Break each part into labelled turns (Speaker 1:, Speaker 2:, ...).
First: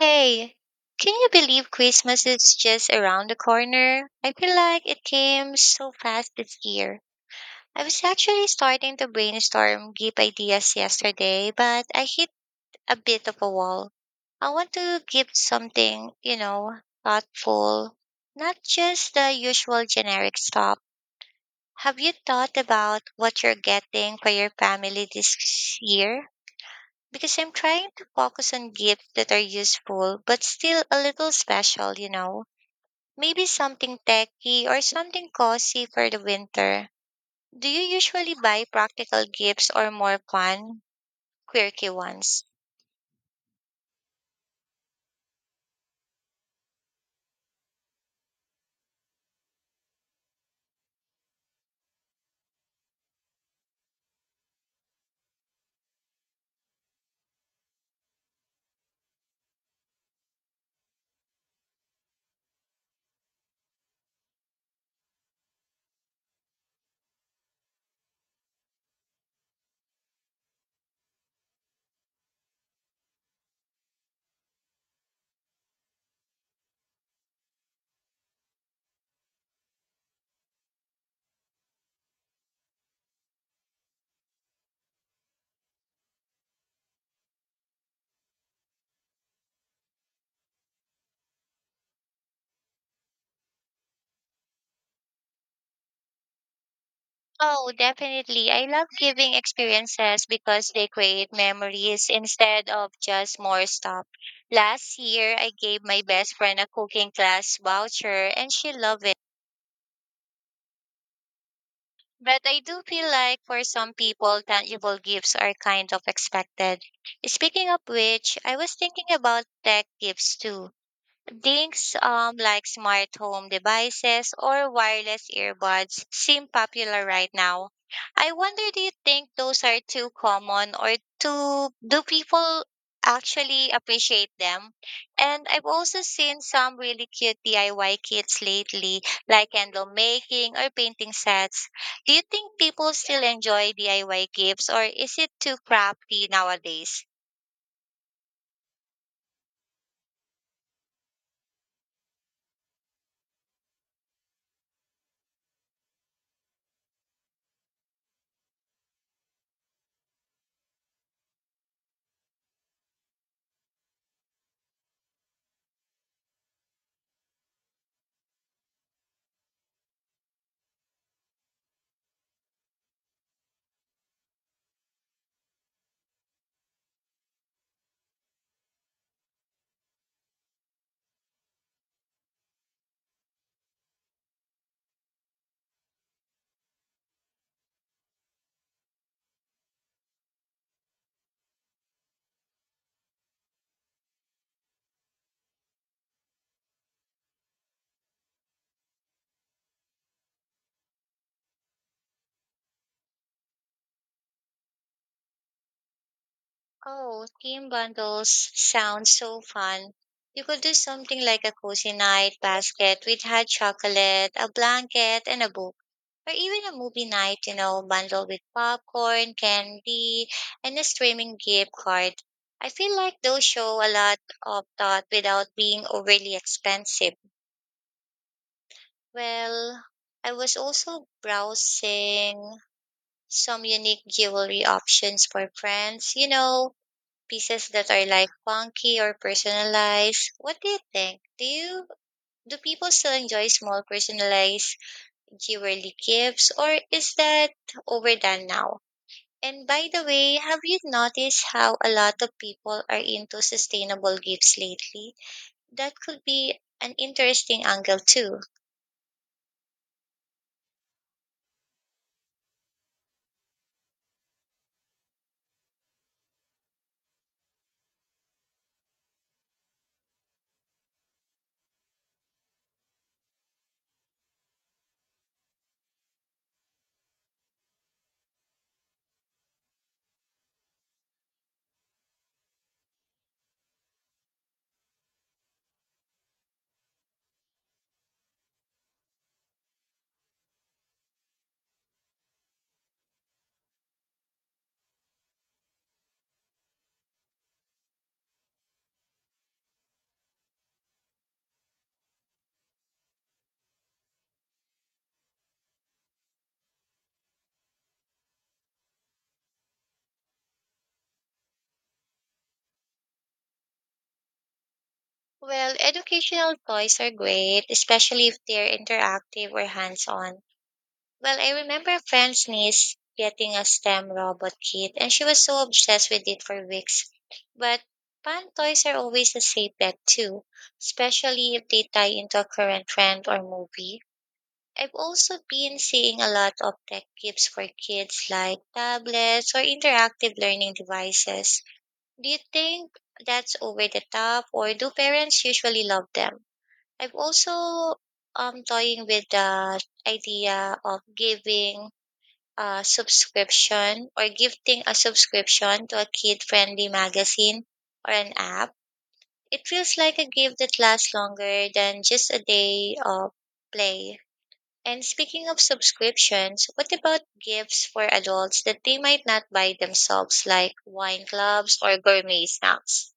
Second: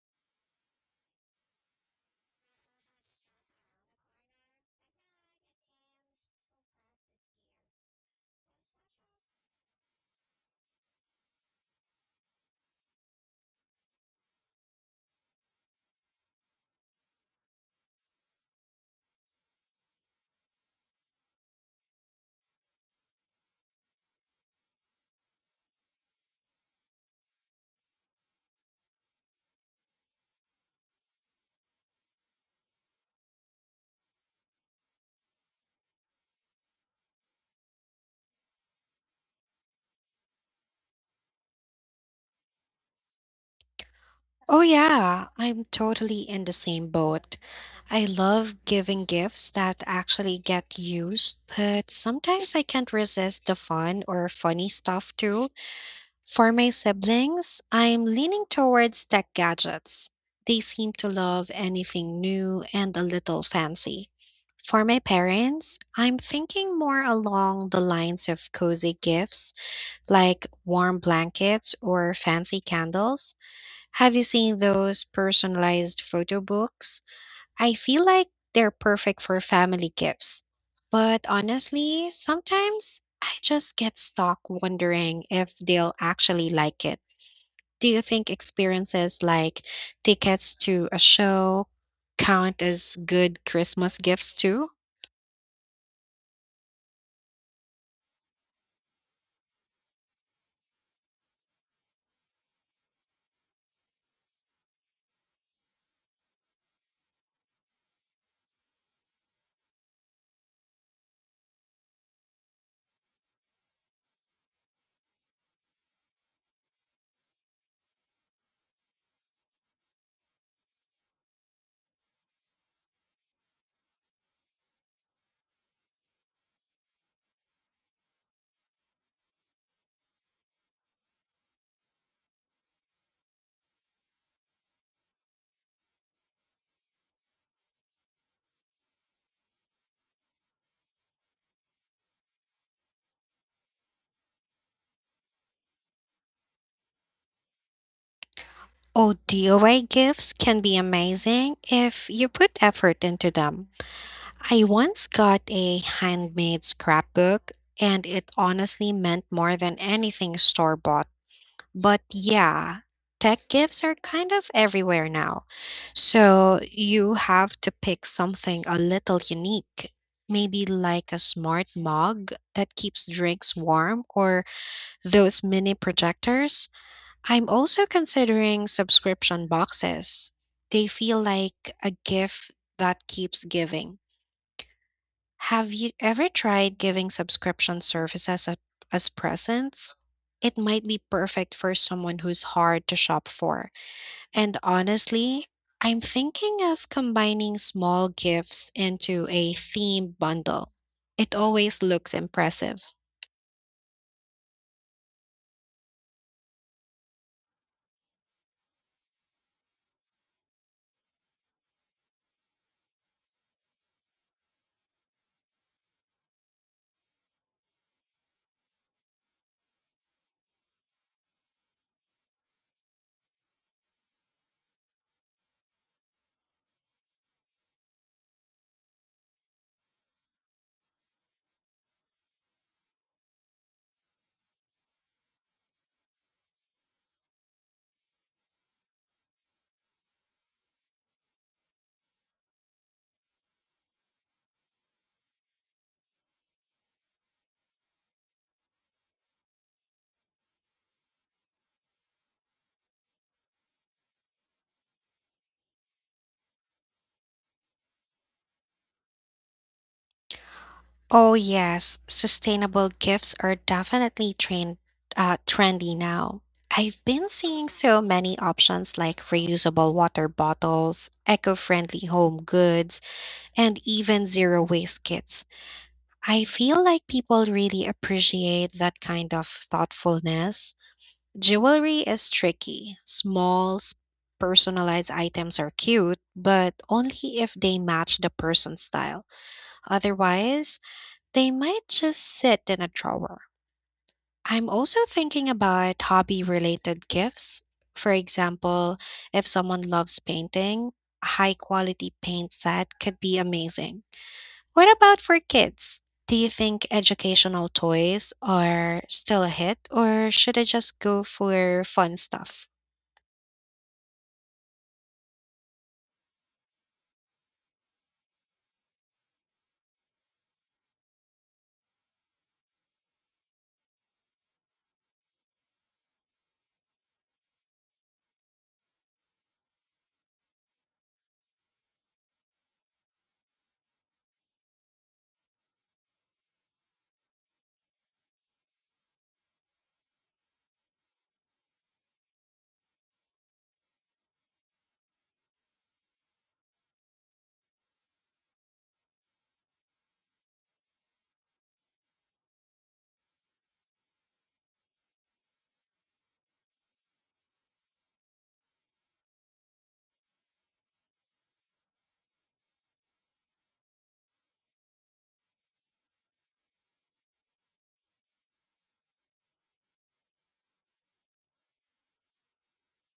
Speaker 1: Hey, can you believe
Speaker 2: This is just around the corner, but not it seems so bad this year.
Speaker 1: Christmas
Speaker 2: Was that
Speaker 1: is
Speaker 2: just?
Speaker 1: just around the corner? I feel like it came so fast this year. I was actually starting to brainstorm gift ideas yesterday, but I hit a bit of a wall. I want to give something, you know, thoughtful, not just the usual generic stuff. Have you thought about what you're getting for your family this year? Because I'm trying to focus on gifts that are useful but still a little special, you know. Maybe something techy or something cozy for the winter. Do you usually buy practical gifts or more fun, quirky ones?
Speaker 2: Oh, yeah, I'm totally in the same boat. I love giving gifts that actually get used, but sometimes I can't resist the fun or funny stuff too. For my siblings, I'm leaning towards tech gadgets. They seem to love anything new and a little fancy. For my parents, I'm thinking more along the lines of cozy gifts like warm blankets or fancy candles. Have you seen those personalized photo books? I feel like they're perfect for family gifts. But honestly, sometimes I just get stuck wondering if they'll actually like it. Do you think experiences like tickets to a show count as good Christmas gifts too?
Speaker 1: Oh, definitely. I love giving experiences because they create memories instead of just more stuff. Last year, I gave my best friend a cooking class voucher and she loved it. But I do feel like for some people, tangible gifts are kind of expected. Speaking of which, I was thinking about tech gifts too. Things like smart home devices or wireless earbuds seem popular right now. I wonder, do you think those are too common or do people actually appreciate them? And I've also seen some really cute DIY kits lately, like candle making or painting sets. Do you think people still enjoy DIY gifts or is it too crafty nowadays?
Speaker 2: Oh, DIY gifts can be amazing if you put effort into them. I once got a handmade scrapbook, and it honestly meant more than anything store bought. But yeah, tech gifts are kind of everywhere now. So you have to pick something a little unique. Maybe like a smart mug that keeps drinks warm or those mini projectors. I'm also considering subscription boxes. They feel like a gift that keeps giving. Have you ever tried giving subscription as presents? It might be perfect for someone who's hard to shop for. And honestly, I'm thinking of combining small gifts into a themed bundle. It always looks impressive.
Speaker 1: Oh, team bundles sound so fun. You could do something like a cozy night basket with hot chocolate, a blanket, and a book. Or even a movie night, you know, bundled with popcorn, candy, and a streaming gift card. I feel like those show a lot of thought without being overly expensive. Well, I was also browsing some unique jewelry options for friends, you know, pieces that are like funky or personalized. What do you think? Do you do people still enjoy small personalized jewelry gifts, or is that overdone now? And by the way, have you noticed how a lot of people are into sustainable gifts lately? That could be an interesting angle too.
Speaker 2: Oh yes, sustainable gifts are definitely trendy now. I've been seeing so many options like reusable water bottles, eco-friendly home goods, and even zero waste kits. I feel like people really appreciate that kind of thoughtfulness. Jewelry is tricky. Personalized items are cute, but only if they match the person's style. Otherwise, they might just sit in a drawer. I'm also thinking about hobby related gifts. For example, if someone loves painting, a high quality paint set could be amazing. What about for kids? Do you think educational toys are still a hit, or should I just go for fun stuff?
Speaker 1: Well, educational toys are great, especially if they're interactive or hands on. Well, I remember a friend's niece getting a STEM robot kit, and she was so obsessed with it for weeks. But fan toys are always a safe bet too, especially if they tie into a current trend or movie. I've also been seeing a lot of tech gifts for kids like tablets or interactive learning devices. Do you think that's over the top, or do parents usually love them? I've also toying with the idea of giving a subscription, or gifting a subscription to a kid friendly magazine or an app. It feels like a gift that lasts longer than just a day of play. And speaking of subscriptions, what about gifts for adults that they might not buy themselves, like wine clubs or gourmet snacks?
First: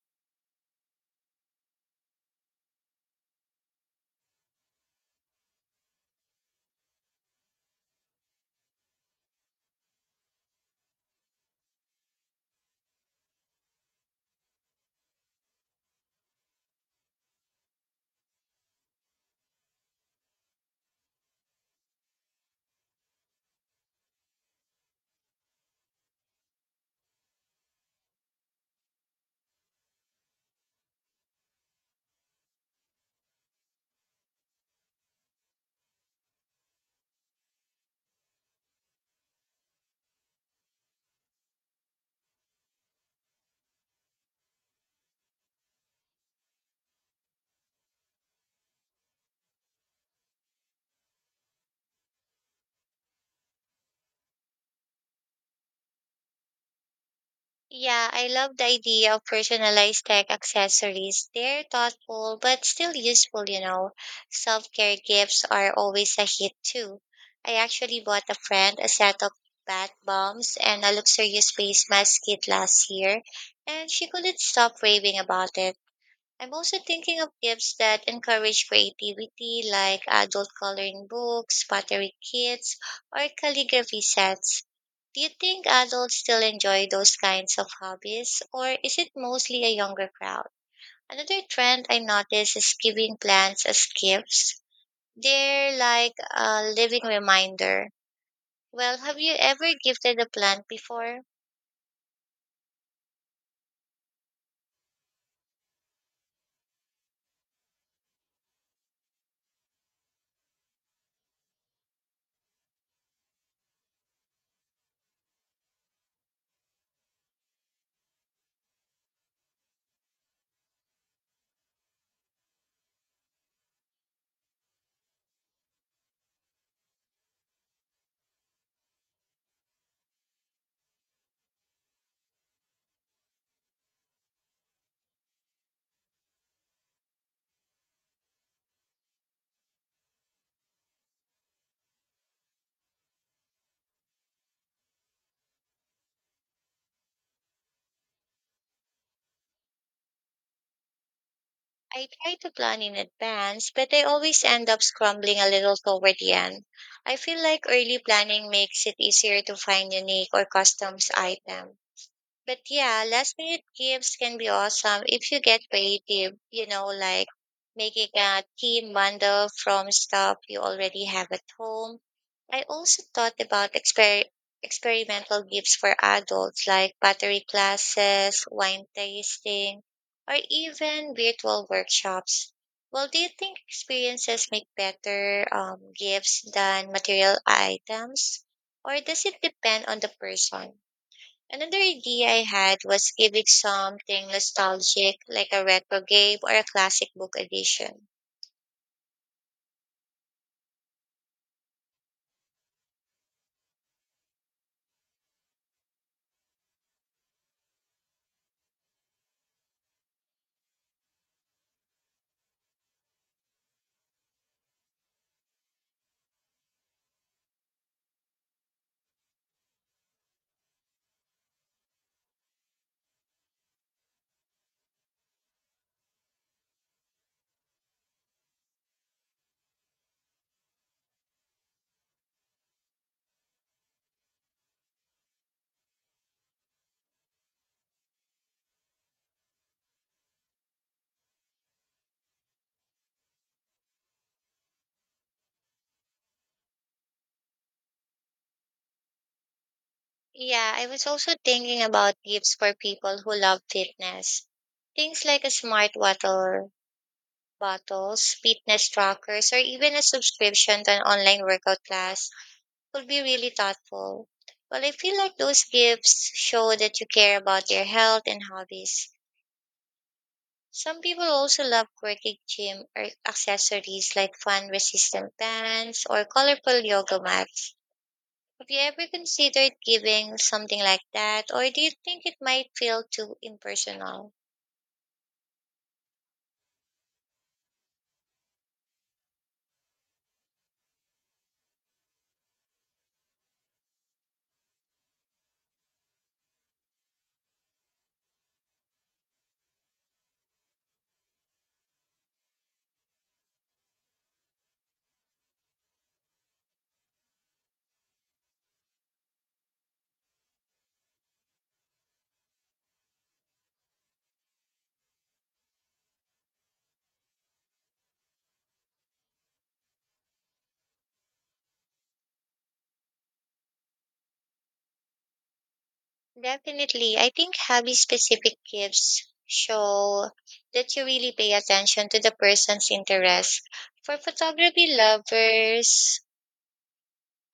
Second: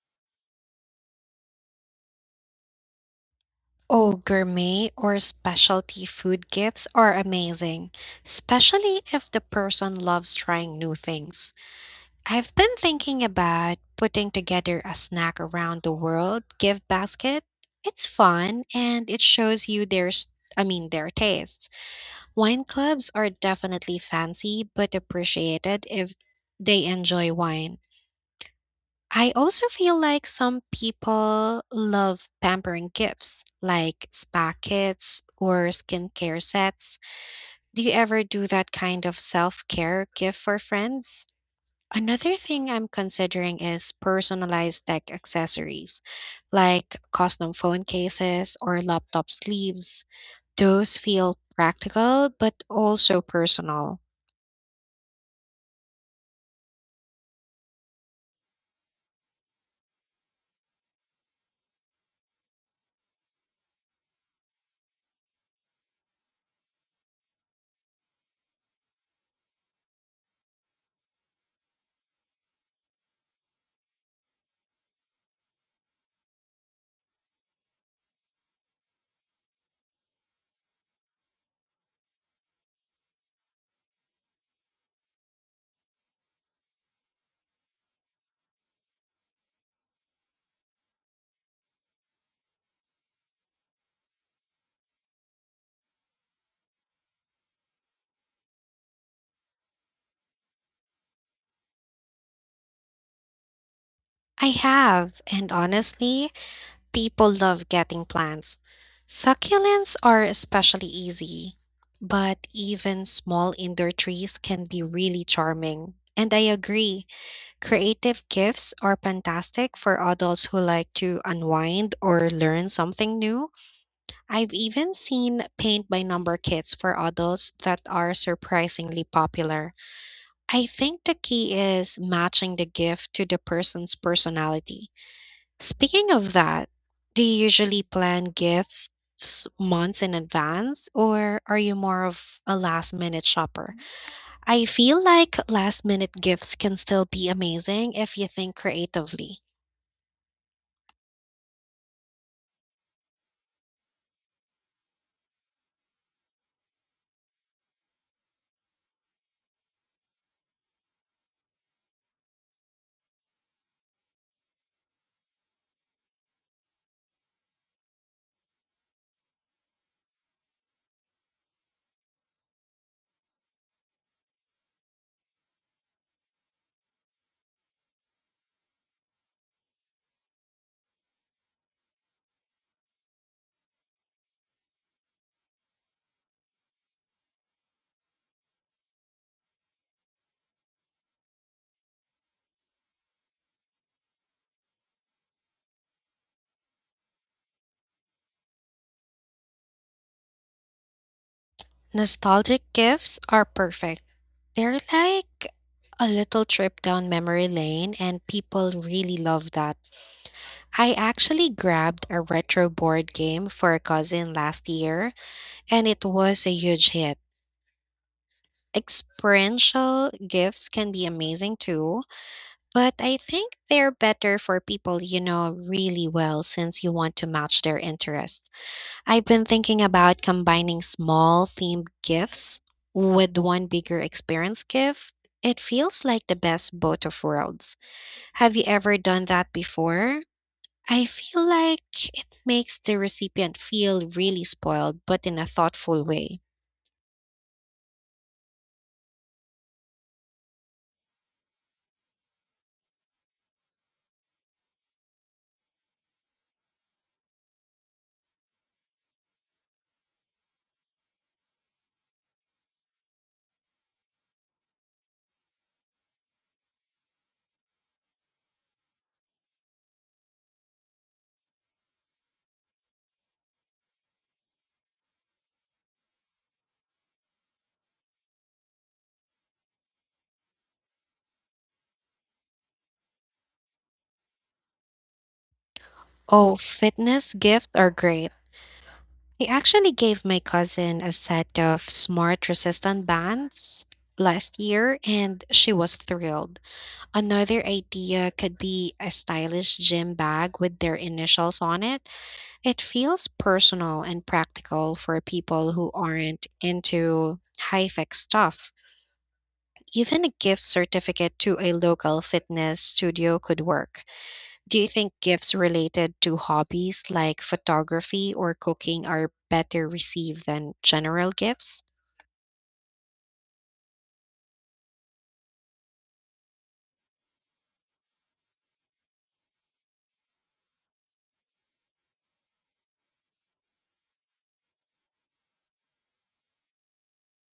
Speaker 2: Oh, gourmet or specialty food gifts are amazing, especially if the person loves trying new things. I've been thinking about putting together a snack around the world gift basket. It's fun and it shows you their s- I mean their tastes. Wine clubs are definitely fancy but appreciated if they enjoy wine. I also feel like some people love pampering gifts like spa kits or skincare sets. Do you ever do that kind of self-care gift for friends? Another thing I'm considering is personalized tech accessories, like custom phone cases or laptop sleeves. Those feel practical but also personal.
Speaker 1: Yeah, I love the idea of personalized tech accessories. They're thoughtful but still useful, you know. Self care gifts are always a hit too. I actually bought a friend a set of bath bombs and a luxurious face mask kit last year, and she couldn't stop raving about it. I'm also thinking of gifts that encourage creativity, like adult coloring books, pottery kits, or calligraphy sets. Do you think adults still enjoy those kinds of hobbies, or is it mostly a younger crowd? Another trend I notice is giving plants as gifts. They're like a living reminder. Well, have you ever gifted a plant before?
Speaker 2: I have, and honestly, people love getting plants. Succulents are especially easy, but even small indoor trees can be really charming. And I agree, creative gifts are fantastic for adults who like to unwind or learn something new. I've even seen paint by number kits for adults that are surprisingly popular. I think the key is matching the gift to the person's personality. Speaking of that, do you usually plan gifts months in advance, or are you more of a last minute shopper? I feel like last minute gifts can still be amazing if you think creatively.
Speaker 1: I try to plan in advance, but I always end up scrambling a little toward the end. I feel like early planning makes it easier to find unique or customs items. But yeah, last minute gifts can be awesome if you get creative, you know, like making a team bundle from stuff you already have at home. I also thought about experimental gifts for adults like pottery classes, wine tasting, or even virtual workshops. Well, do you think experiences make better gifts than material items? Or does it depend on the person? Another idea I had was giving something nostalgic, like a retro game or a classic book edition.
Speaker 2: Nostalgic gifts are perfect. They're like a little trip down memory lane, and people really love that. I actually grabbed a retro board game for a cousin last year, and it was a huge hit. Experiential gifts can be amazing too, but I think they're better for people you know really well since you want to match their interests. I've been thinking about combining small themed gifts with one bigger experience gift. It feels like the best both of worlds. Have you ever done that before? I feel like it makes the recipient feel really spoiled, but in a thoughtful way.
Speaker 1: Yeah, I was also thinking about gifts for people who love fitness. Things like a smart water bottles, fitness trackers, or even a subscription to an online workout class would be really thoughtful. Well, I feel like those gifts show that you care about their health and hobbies. Some people also love quirky gym or accessories like fun resistant bands or colorful yoga mats. Have you ever considered giving something like that, or do you think it might feel too impersonal?
Speaker 2: Oh, fitness gifts are great. I actually gave my cousin a set of smart resistant bands last year, and she was thrilled. Another idea could be a stylish gym bag with their initials on it. It feels personal and practical for people who aren't into high tech stuff. Even a gift certificate to a local fitness studio could work. Do you think gifts related to hobbies like photography or cooking are better received than general gifts?
Speaker 1: Definitely. I think hobby specific gifts show that you really pay attention to the person's interests. For photography lovers,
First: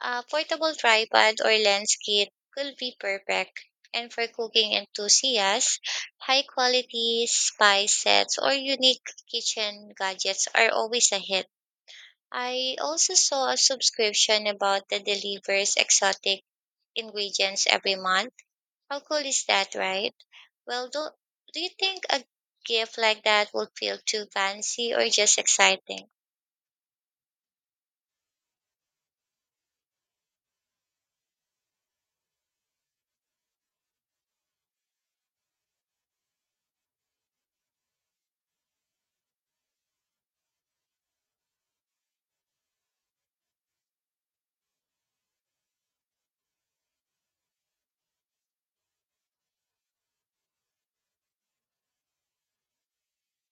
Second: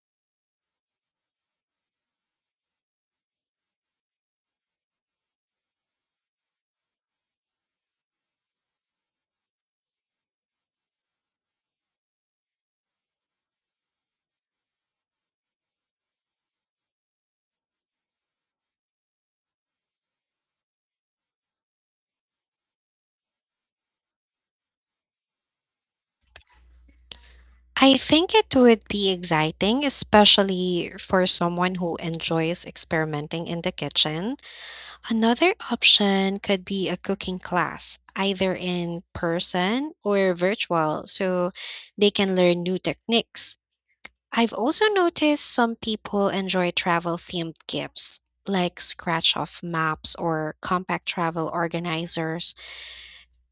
Speaker 1: a portable tripod or lens kit could be perfect. And for cooking enthusiasts, high quality spice sets or unique kitchen gadgets are always a hit. I also saw a subscription about the delivers exotic ingredients every month. How cool is that, right? Well, do you think a gift like that would feel too fancy or just exciting?
Speaker 2: I think it would be exciting, especially for someone who enjoys experimenting in the kitchen. Another option could be a cooking class, either in person or virtual, so they can learn new techniques. I've also noticed some people enjoy travel themed gifts, like scratch off maps or compact travel organizers.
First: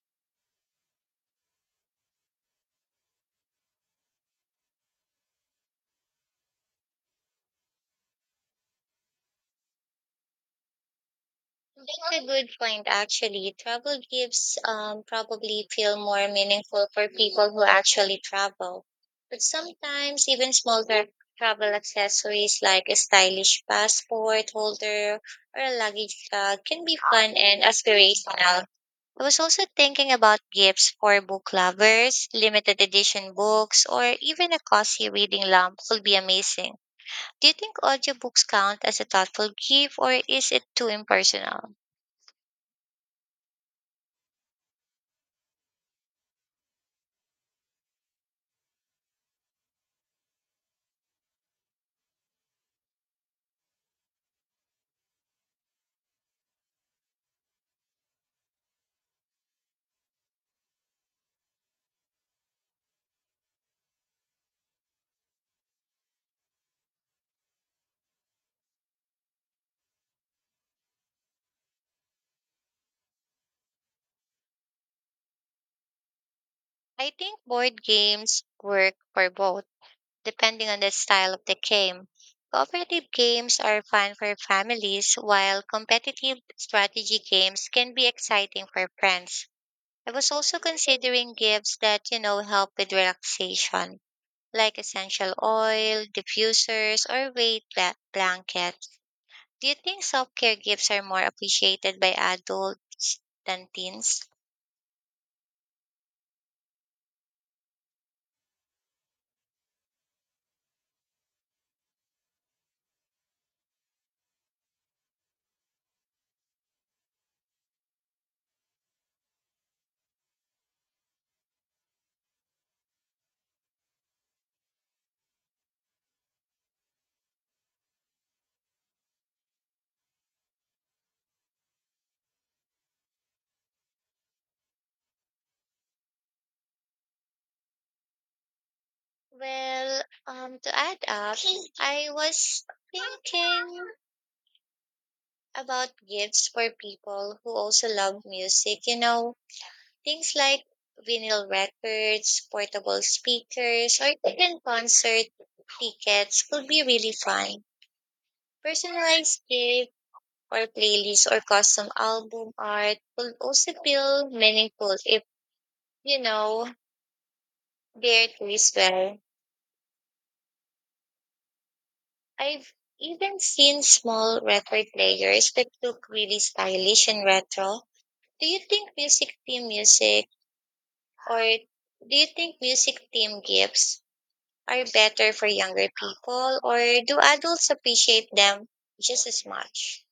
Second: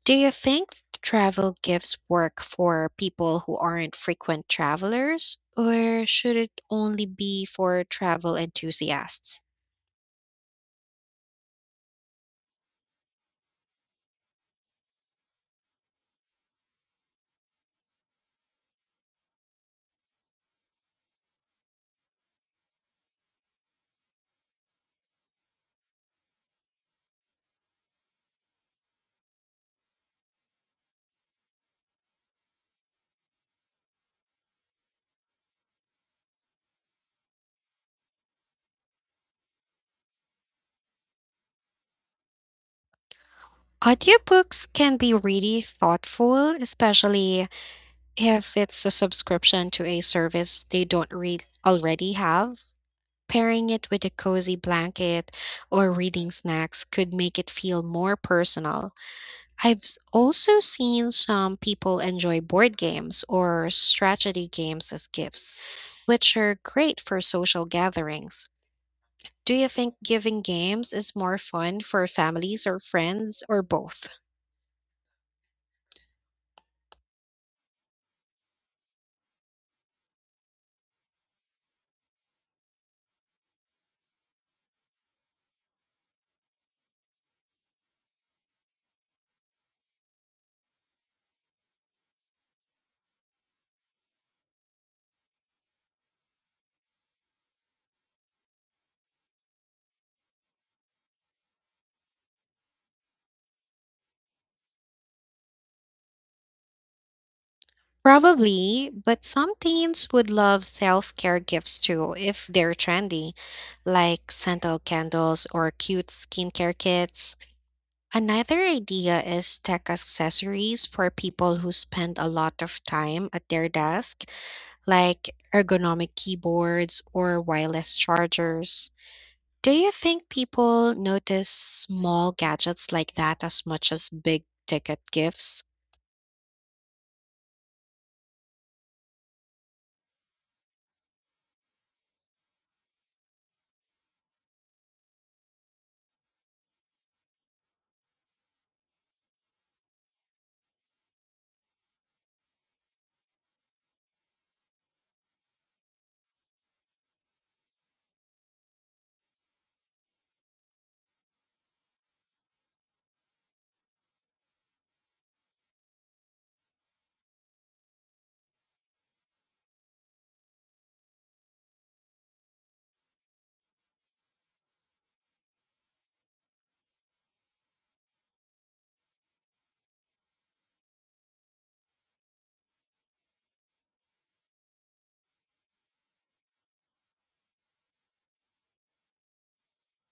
Speaker 2: Do you think travel gives work for people who aren't frequent travelers, or should it only be for travel enthusiasts?
Speaker 1: That's a good point, actually. Travel gives probably feel more meaningful for people who actually travel. But sometimes even smaller travel accessories like a stylish passport holder or a luggage bag can be fun and aspirational. I was also thinking about gifts for book lovers, limited edition books, or even a cozy reading lamp would be amazing. Do you think audiobooks count as a thoughtful gift, or is it too impersonal?
Speaker 2: Audiobooks can be really thoughtful, especially if it's a subscription to a service they don't read already have. Pairing it with a cozy blanket or reading snacks could make it feel more personal. Also seen some people enjoy board games or strategy games as gifts, which are great for social gatherings. Do you think giving games is more fun for families or friends or both?
Speaker 1: I think board games work for both, depending on the style of the game. Cooperative games are fun for families, while competitive strategy games can be exciting for friends. I was also considering gifts that, you know, help with relaxation, like essential oil, diffusers, or blankets. Do you think self care gifts are more appreciated by adults than teens?
Speaker 2: Probably, but some teens would love self care gifts too if they're trendy, like scented candles or cute skincare kits. Another idea is tech accessories for people who spend a lot of time at their desk like ergonomic keyboards or wireless chargers. Do you think people notice small gadgets like that as much as big ticket gifts?
Speaker 1: Well, to add up, I was thinking about gifts for people who also love music, you know, things like vinyl records, portable speakers, or even concert tickets could be really fun. Personalized gift or playlists or custom album art could also feel meaningful if, you know, they're taste well. I've even seen small record players that look really stylish and retro. Do you think music team music or do you think music team gifts are better for younger people, or do adults appreciate them just as much?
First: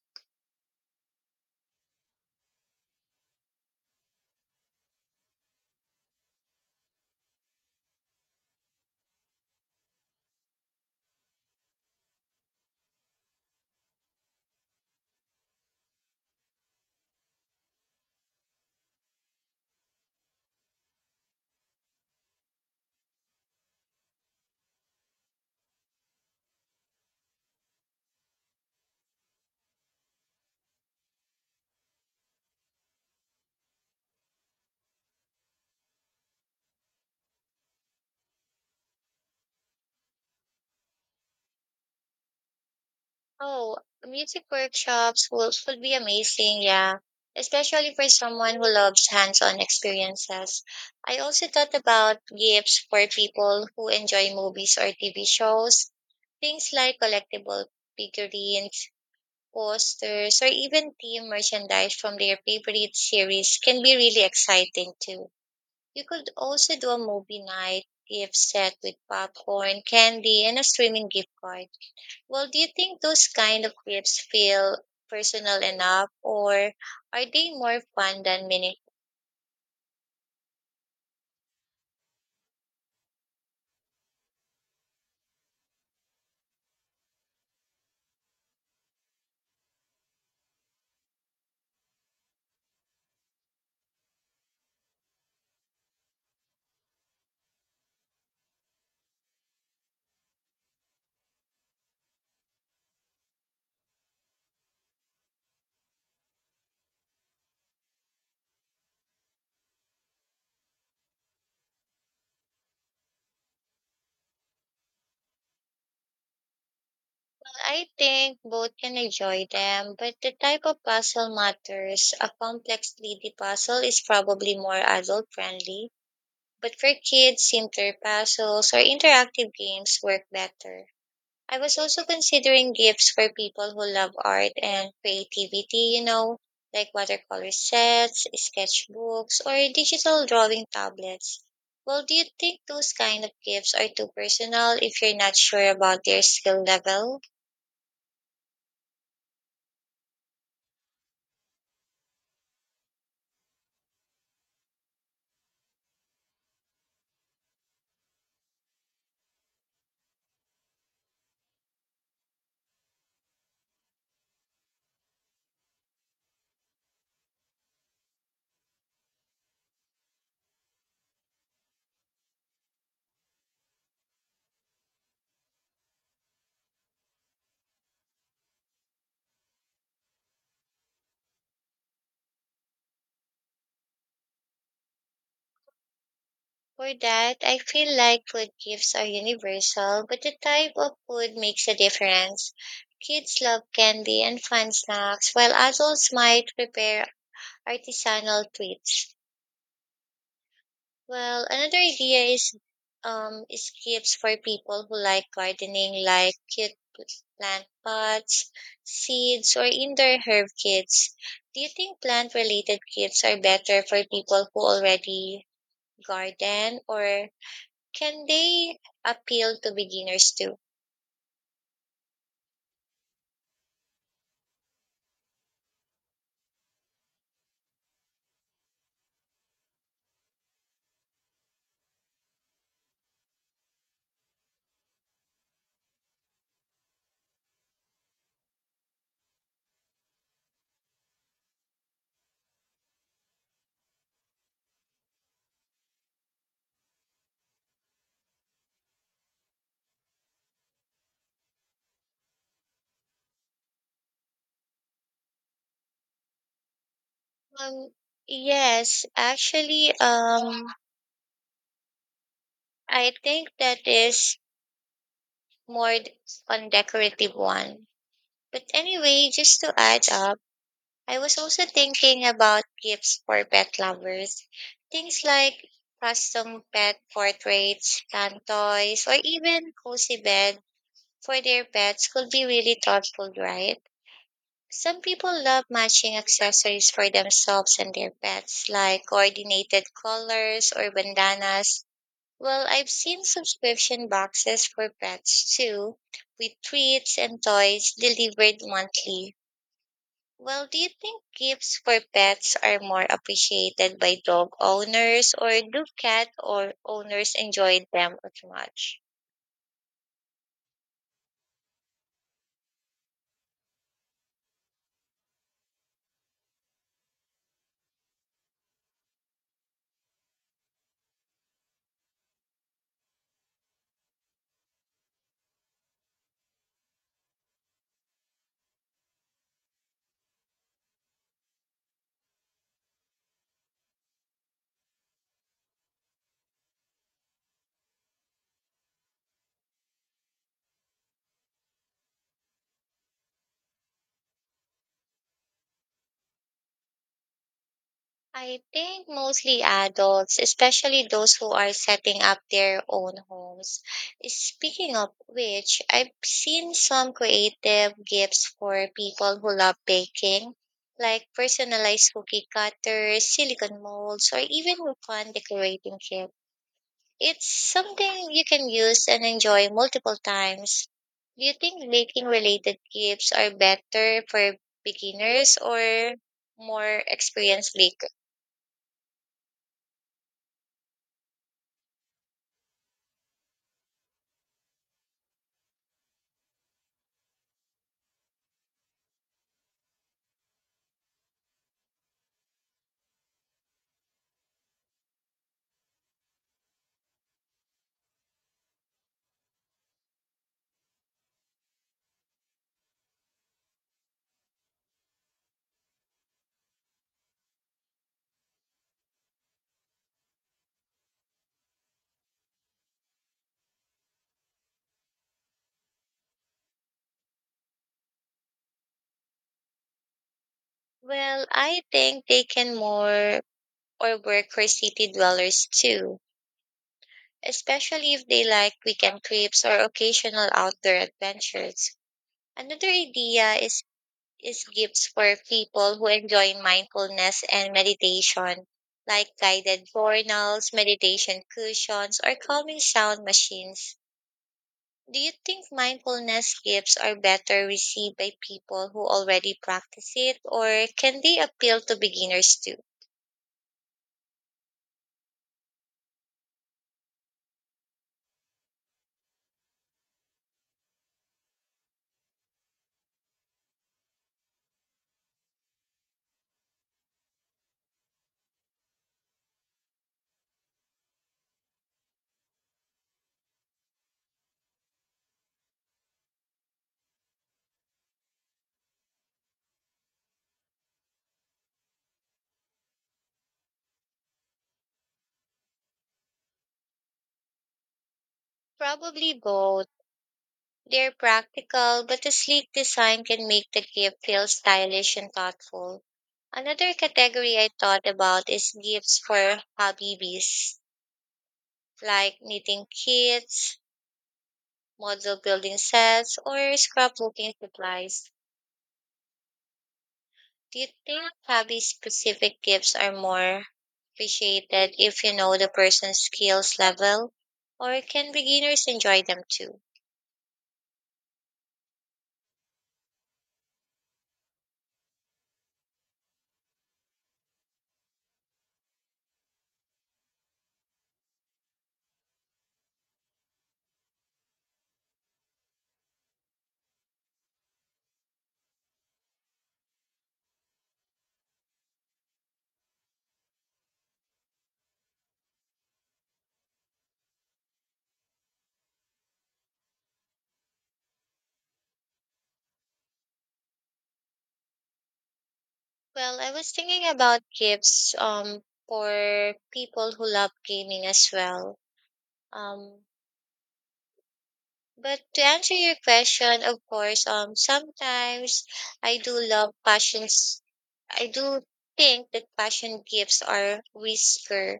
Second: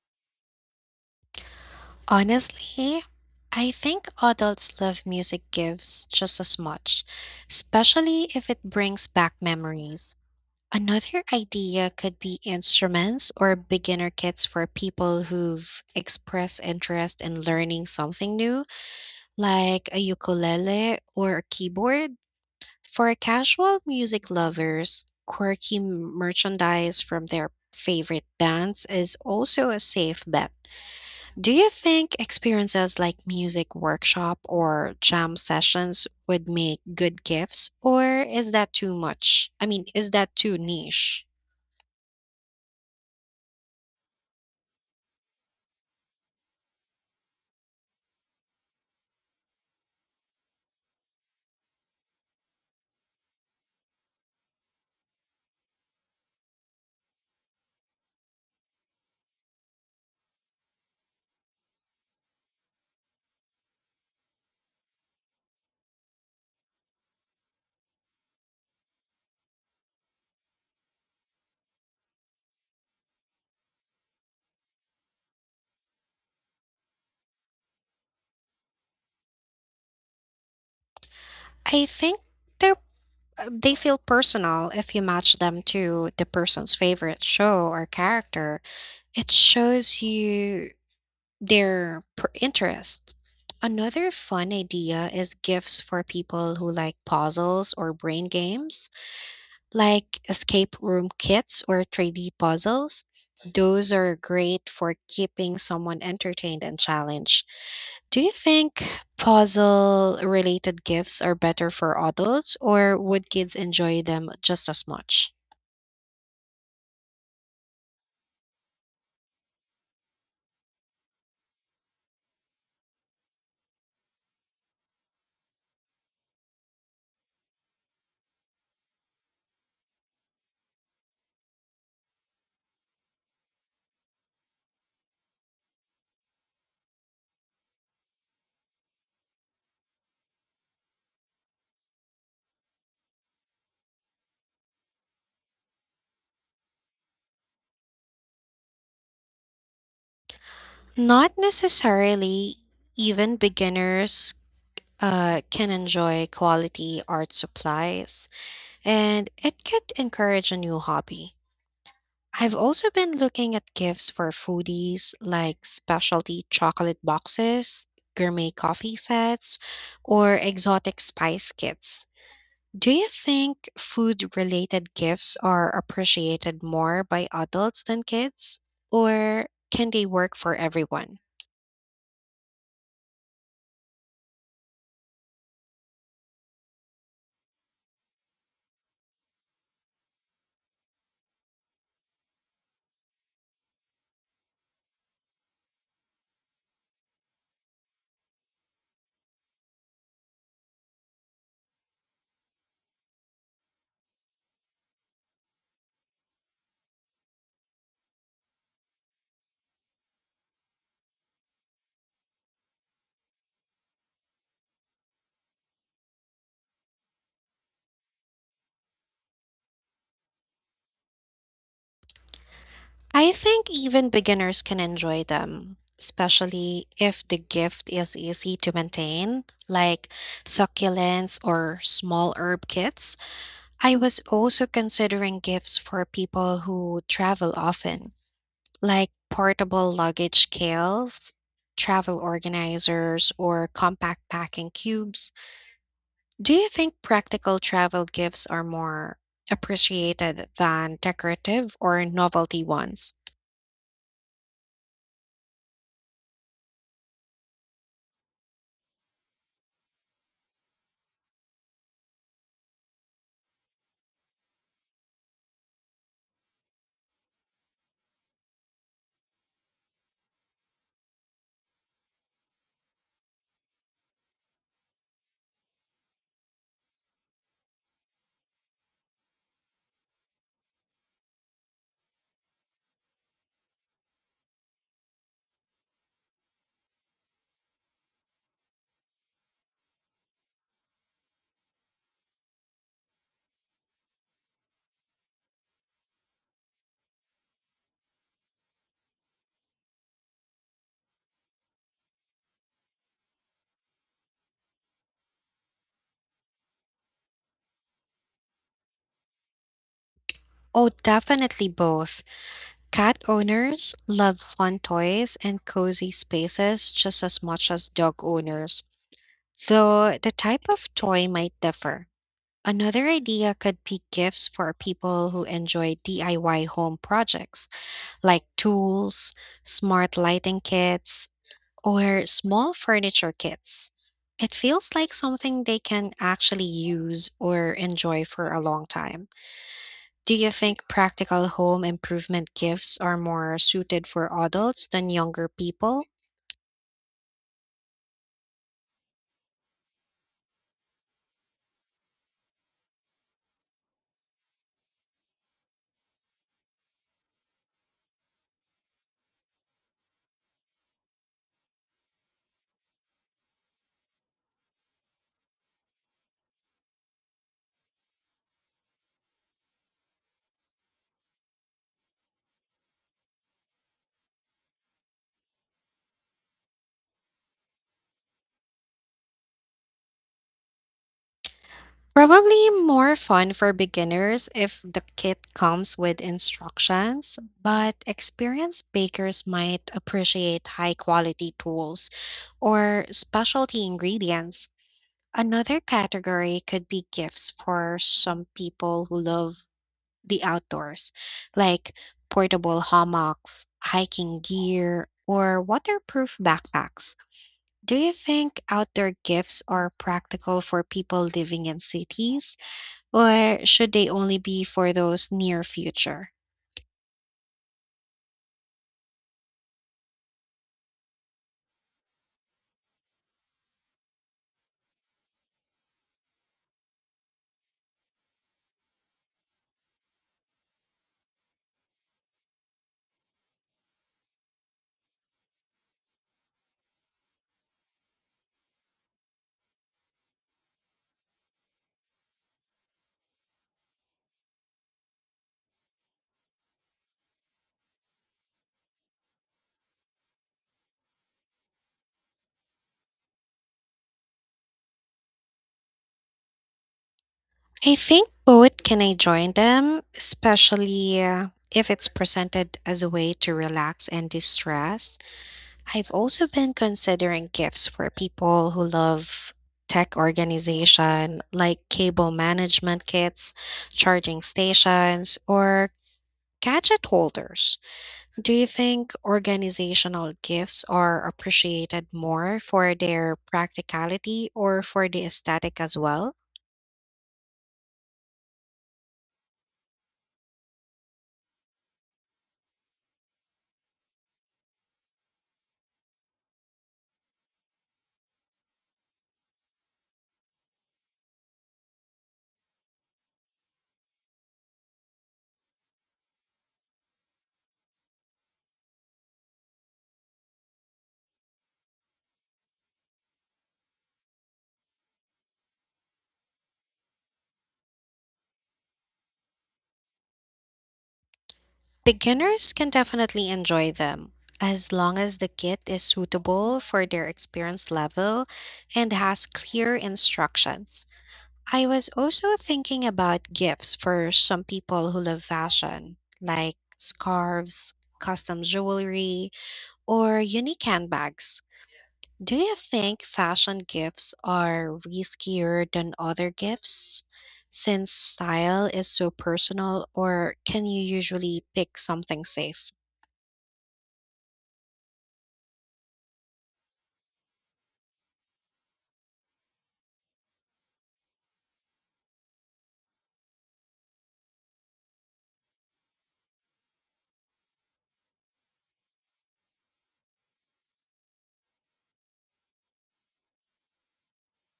Speaker 2: Honestly, I think adults love music gifts just as much, especially if it brings back memories. Another idea could be instruments or beginner kits for people who've expressed interest in learning something new, like a ukulele or a keyboard. For casual music lovers, quirky merchandise from their favorite bands is also a safe bet. Do you think experiences like music workshop or jam sessions would make good gifts, or is that too much? I mean, is that too niche?
Speaker 1: Oh, music workshops would be amazing, yeah, especially for someone who loves hands-on experiences. I also thought about gifts for people who enjoy movies or TV shows. Things like collectible figurines, posters, or even team merchandise from their favorite series can be really exciting too. You could also do a movie night gift set with popcorn, candy, and a streaming gift card. Well, do you think those kind of clips feel personal enough, or are they more fun than meaningful?
Speaker 2: I think they're they feel personal if you match them to the person's favorite show or character. It shows you interest. Another fun idea is gifts for people who like puzzles or brain games, like escape room kits or 3D puzzles. Those are great for keeping someone entertained and challenged. Do you think puzzle related gifts are better for adults, or would kids enjoy them just as much?
Speaker 1: I think both can enjoy them, but the type of puzzle matters. A complex 3D puzzle is probably more adult friendly, but for kids, simpler puzzles or interactive games work better. I was also considering gifts for people who love art and creativity, you know, like watercolor sets, sketchbooks, or digital drawing tablets. Well, do you think those kind of gifts are too personal if you're not sure about their skill level?
Speaker 2: Not necessarily. Even beginners can enjoy quality art supplies, and it could encourage a new hobby. I've also been looking at gifts for foodies like specialty chocolate boxes, gourmet coffee sets, or exotic spice kits. Do you think food related gifts are appreciated more by adults than kids? Or can they work for everyone?
Speaker 1: For that, I feel like food gifts are universal, but the type of food makes a difference. Kids love candy and fun snacks, while adults might prepare artisanal treats. Well, another idea is gifts for people who like gardening, like plant pots, seeds, or indoor herb kits. Do you think plant-related kits are better for people who already garden, or can they appeal to beginners too?
Speaker 2: I think even beginners can enjoy them, especially if the gift is easy to maintain, like succulents or small herb kits. I was also considering gifts for people who travel often, like portable luggage scales, travel organizers, or compact packing cubes. Do you think practical travel gifts are more appreciated than decorative or novelty ones?
Speaker 1: Um, yes, actually, I think that is more d- on decorative one. But anyway, just to add up. I was also thinking about gifts for pet lovers. Things like custom pet portraits, can toys, or even cozy bed for their pets could be really thoughtful, right? Some people love matching accessories for themselves and their pets, like coordinated colors or bandanas. Well, I've seen subscription boxes for pets too, with treats and toys delivered monthly. Well, do you think gifts for pets are more appreciated by dog owners, or do cat or owners enjoy them as much?
Speaker 2: Oh, definitely both. Cat owners love fun toys and cozy spaces just as much as dog owners, though the type of toy might differ. Another idea could be gifts for people who enjoy DIY home projects, like tools, smart lighting kits, or small furniture kits. It feels like something they can actually use or enjoy for a long time. Do you think practical home improvement gifts are more suited for adults than younger people?
Speaker 1: I think mostly adults, especially those who are setting up their own homes. Speaking of which, I've seen some creative gifts for people who love baking, like personalized cookie cutters, silicone molds, or even fun decorating kits. It's something you can use and enjoy multiple times. Do you think baking related gifts are better for beginners or more experienced baker?
Speaker 2: Probably more fun for beginners if the kit comes with instructions, but experienced bakers might appreciate high quality tools or specialty ingredients. Another category could be gifts for some people who love the outdoors, like portable hammocks, hiking gear, or waterproof backpacks. Do you think outdoor gifts are practical for people living in cities, or should they only be for those near future?
Speaker 1: Well, I think they can more or work for city dwellers too, especially if they like weekend trips or occasional outdoor adventures. Another idea is gifts for people who enjoy mindfulness and meditation, like guided journals, meditation cushions, or calming sound machines. Do you think mindfulness gifts are better received by people who already practice it, or can they appeal to beginners too?
Speaker 2: I think both can enjoy them, especially if it's presented as a way to relax and distress. I've also been considering gifts for people who love tech organization, like cable management kits, charging stations, or gadget holders. Do you think organizational gifts are appreciated more for their practicality or for the aesthetic as well?
Speaker 1: Probably both. They're practical, but the sleek design can make the gift feel stylish and thoughtful. Another category I thought about is gifts for hobby like knitting kits, model building sets, or scrapbooking supplies. Do you think hobby specific gifts are more appreciated if you know the person's skills level? Or can beginners enjoy them too?
Speaker 2: Beginners can definitely enjoy them. As long as the kit is suitable for their experience level and has clear instructions. I was also thinking about gifts for some people who love fashion, like scarves, custom jewelry, or unique handbags. Do you think fashion gifts are riskier than other gifts since style is so personal, or can you usually pick something safe?
Speaker 1: Well, I was thinking about gifts for people who love gaming as well. Um, But to answer your question, of course, sometimes I do love passions. I do think that passion gifts are riskier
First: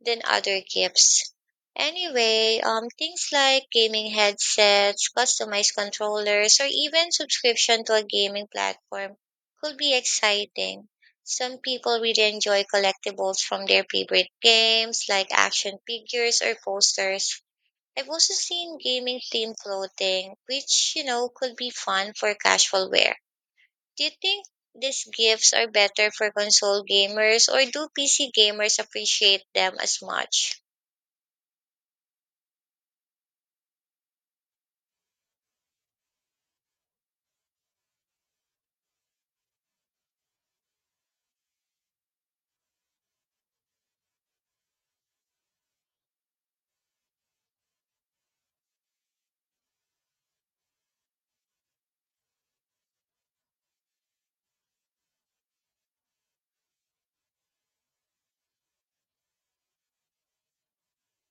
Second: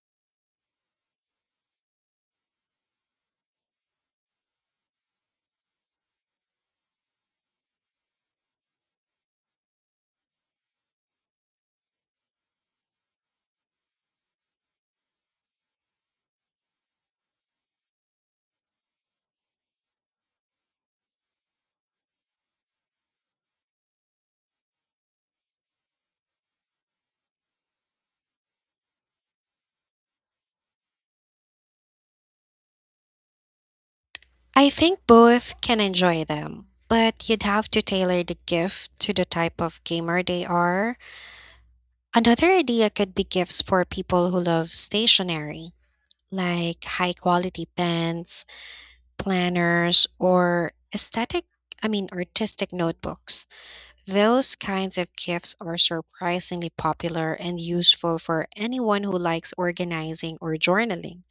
Speaker 1: than other gifts. Anyway, things like gaming headsets, customized controllers, or even subscription to a gaming platform could be exciting. Some people really enjoy collectibles from their favorite games, like action figures or posters. I've also seen gaming themed clothing, which, you know, could be fun for casual wear. Do you think these gifts are better for console gamers, or do PC gamers appreciate them as much?
Speaker 2: I think both can enjoy them, but you'd have to tailor the gift to the type of gamer they are. Another idea could be gifts for people who love stationery, like high quality pens, planners, or artistic notebooks. Those kinds of gifts are surprisingly popular and useful for anyone who likes organizing or journaling.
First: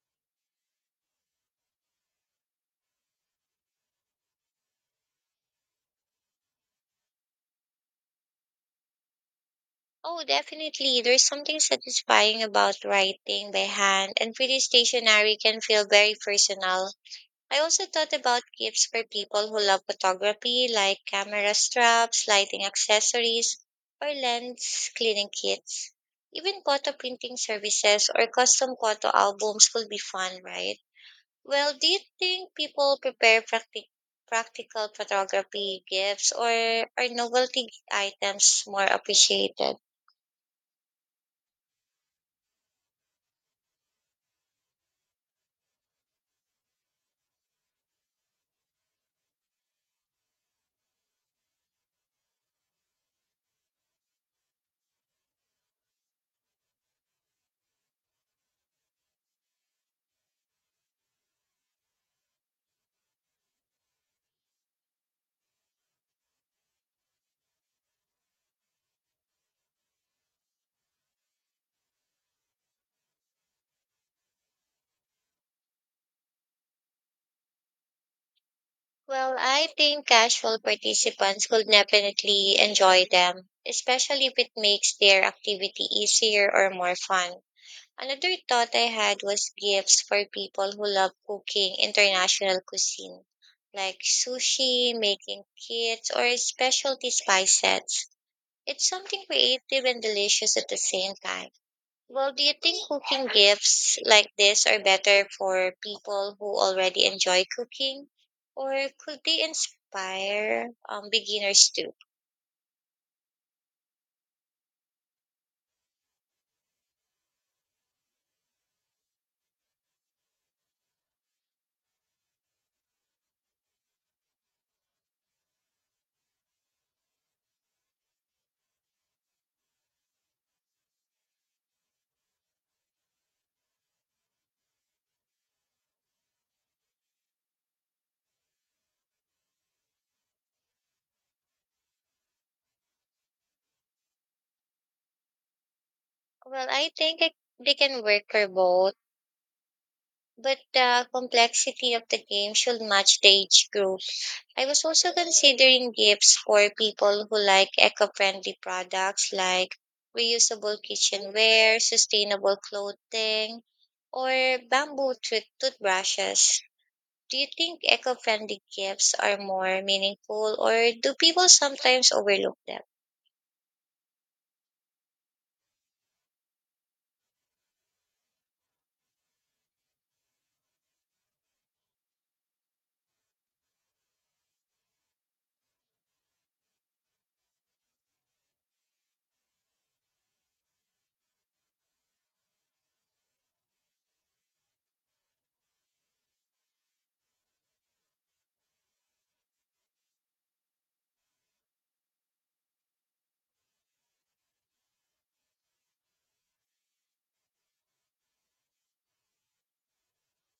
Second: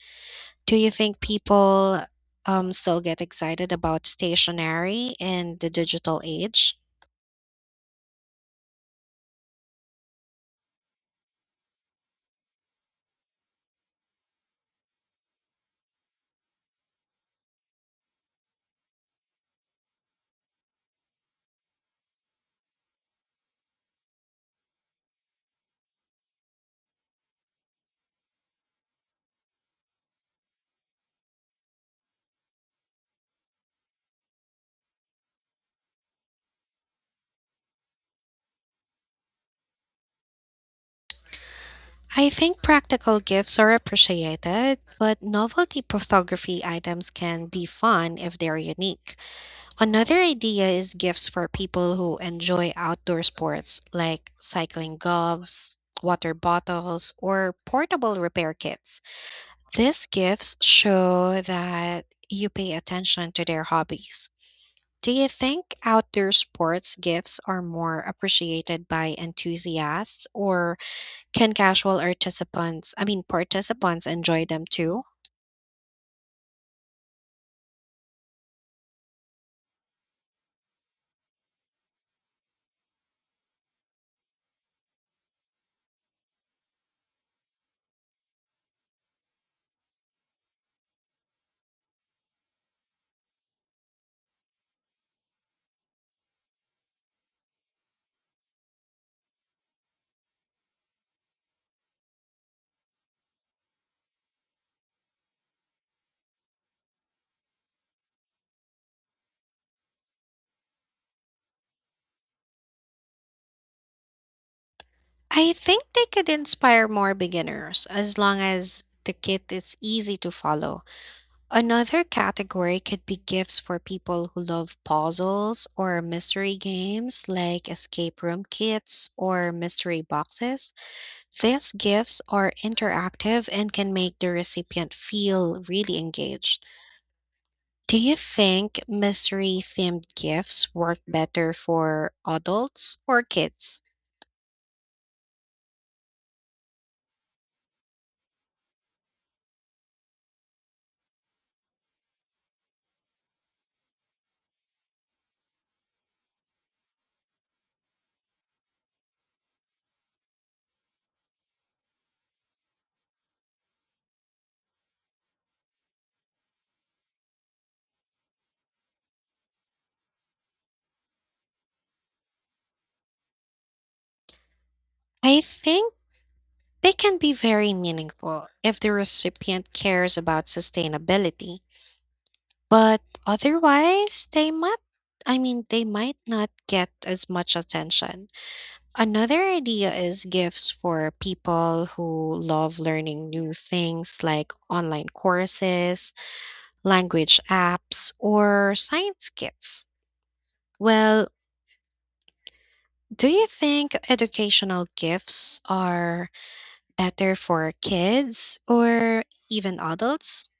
Speaker 2: Do you think people still get excited about stationery in the digital age?
Speaker 1: Oh, definitely. There's something satisfying about writing by hand, and pretty stationery can feel very personal. I also thought about gifts for people who love photography, like camera straps, lighting accessories, or lens cleaning kits. Even photo printing services or custom photo albums could be fun, right? Well, do you think people prepare practical photography gifts, or are novelty items more appreciated?
Speaker 2: I think practical gifts are appreciated, but novelty photography items can be fun if they're unique. Another idea is gifts for people who enjoy outdoor sports like cycling gloves, water bottles, or portable repair kits. These gifts show that you pay attention to their hobbies. Do you think outdoor sports gifts are more appreciated by enthusiasts or can casual participants, I mean participants enjoy them too?
Speaker 1: Well, I think casual participants could definitely enjoy them, especially if it makes their activity easier or more fun. Another thought I had was gifts for people who love cooking international cuisine, like sushi, making kits, or specialty spice sets. It's something creative and delicious at the same time. Well, do you think cooking gifts like this are better for people who already enjoy cooking, or could they inspire beginners too?
Speaker 2: I think they could inspire more beginners as long as the kit is easy to follow. Another category could be gifts for people who love puzzles or mystery games like escape room kits or mystery boxes. These gifts are interactive and can make the recipient feel really engaged. Do you think mystery themed gifts work better for adults or kids?
Speaker 1: Well, I think it, they can work for both, but the complexity of the game should match the age group. I was also considering gifts for people who like eco-friendly products like reusable kitchenware, sustainable clothing, or toothbrushes. Do you think eco friendly gifts are more meaningful, or do people sometimes overlook them?
Speaker 2: I think they can be very meaningful if the recipient cares about sustainability, but otherwise they might not get as much attention. Another idea is gifts for people who love learning new things like online courses, language apps, or science kits. Well, do you think educational gifts are better for kids or even adults?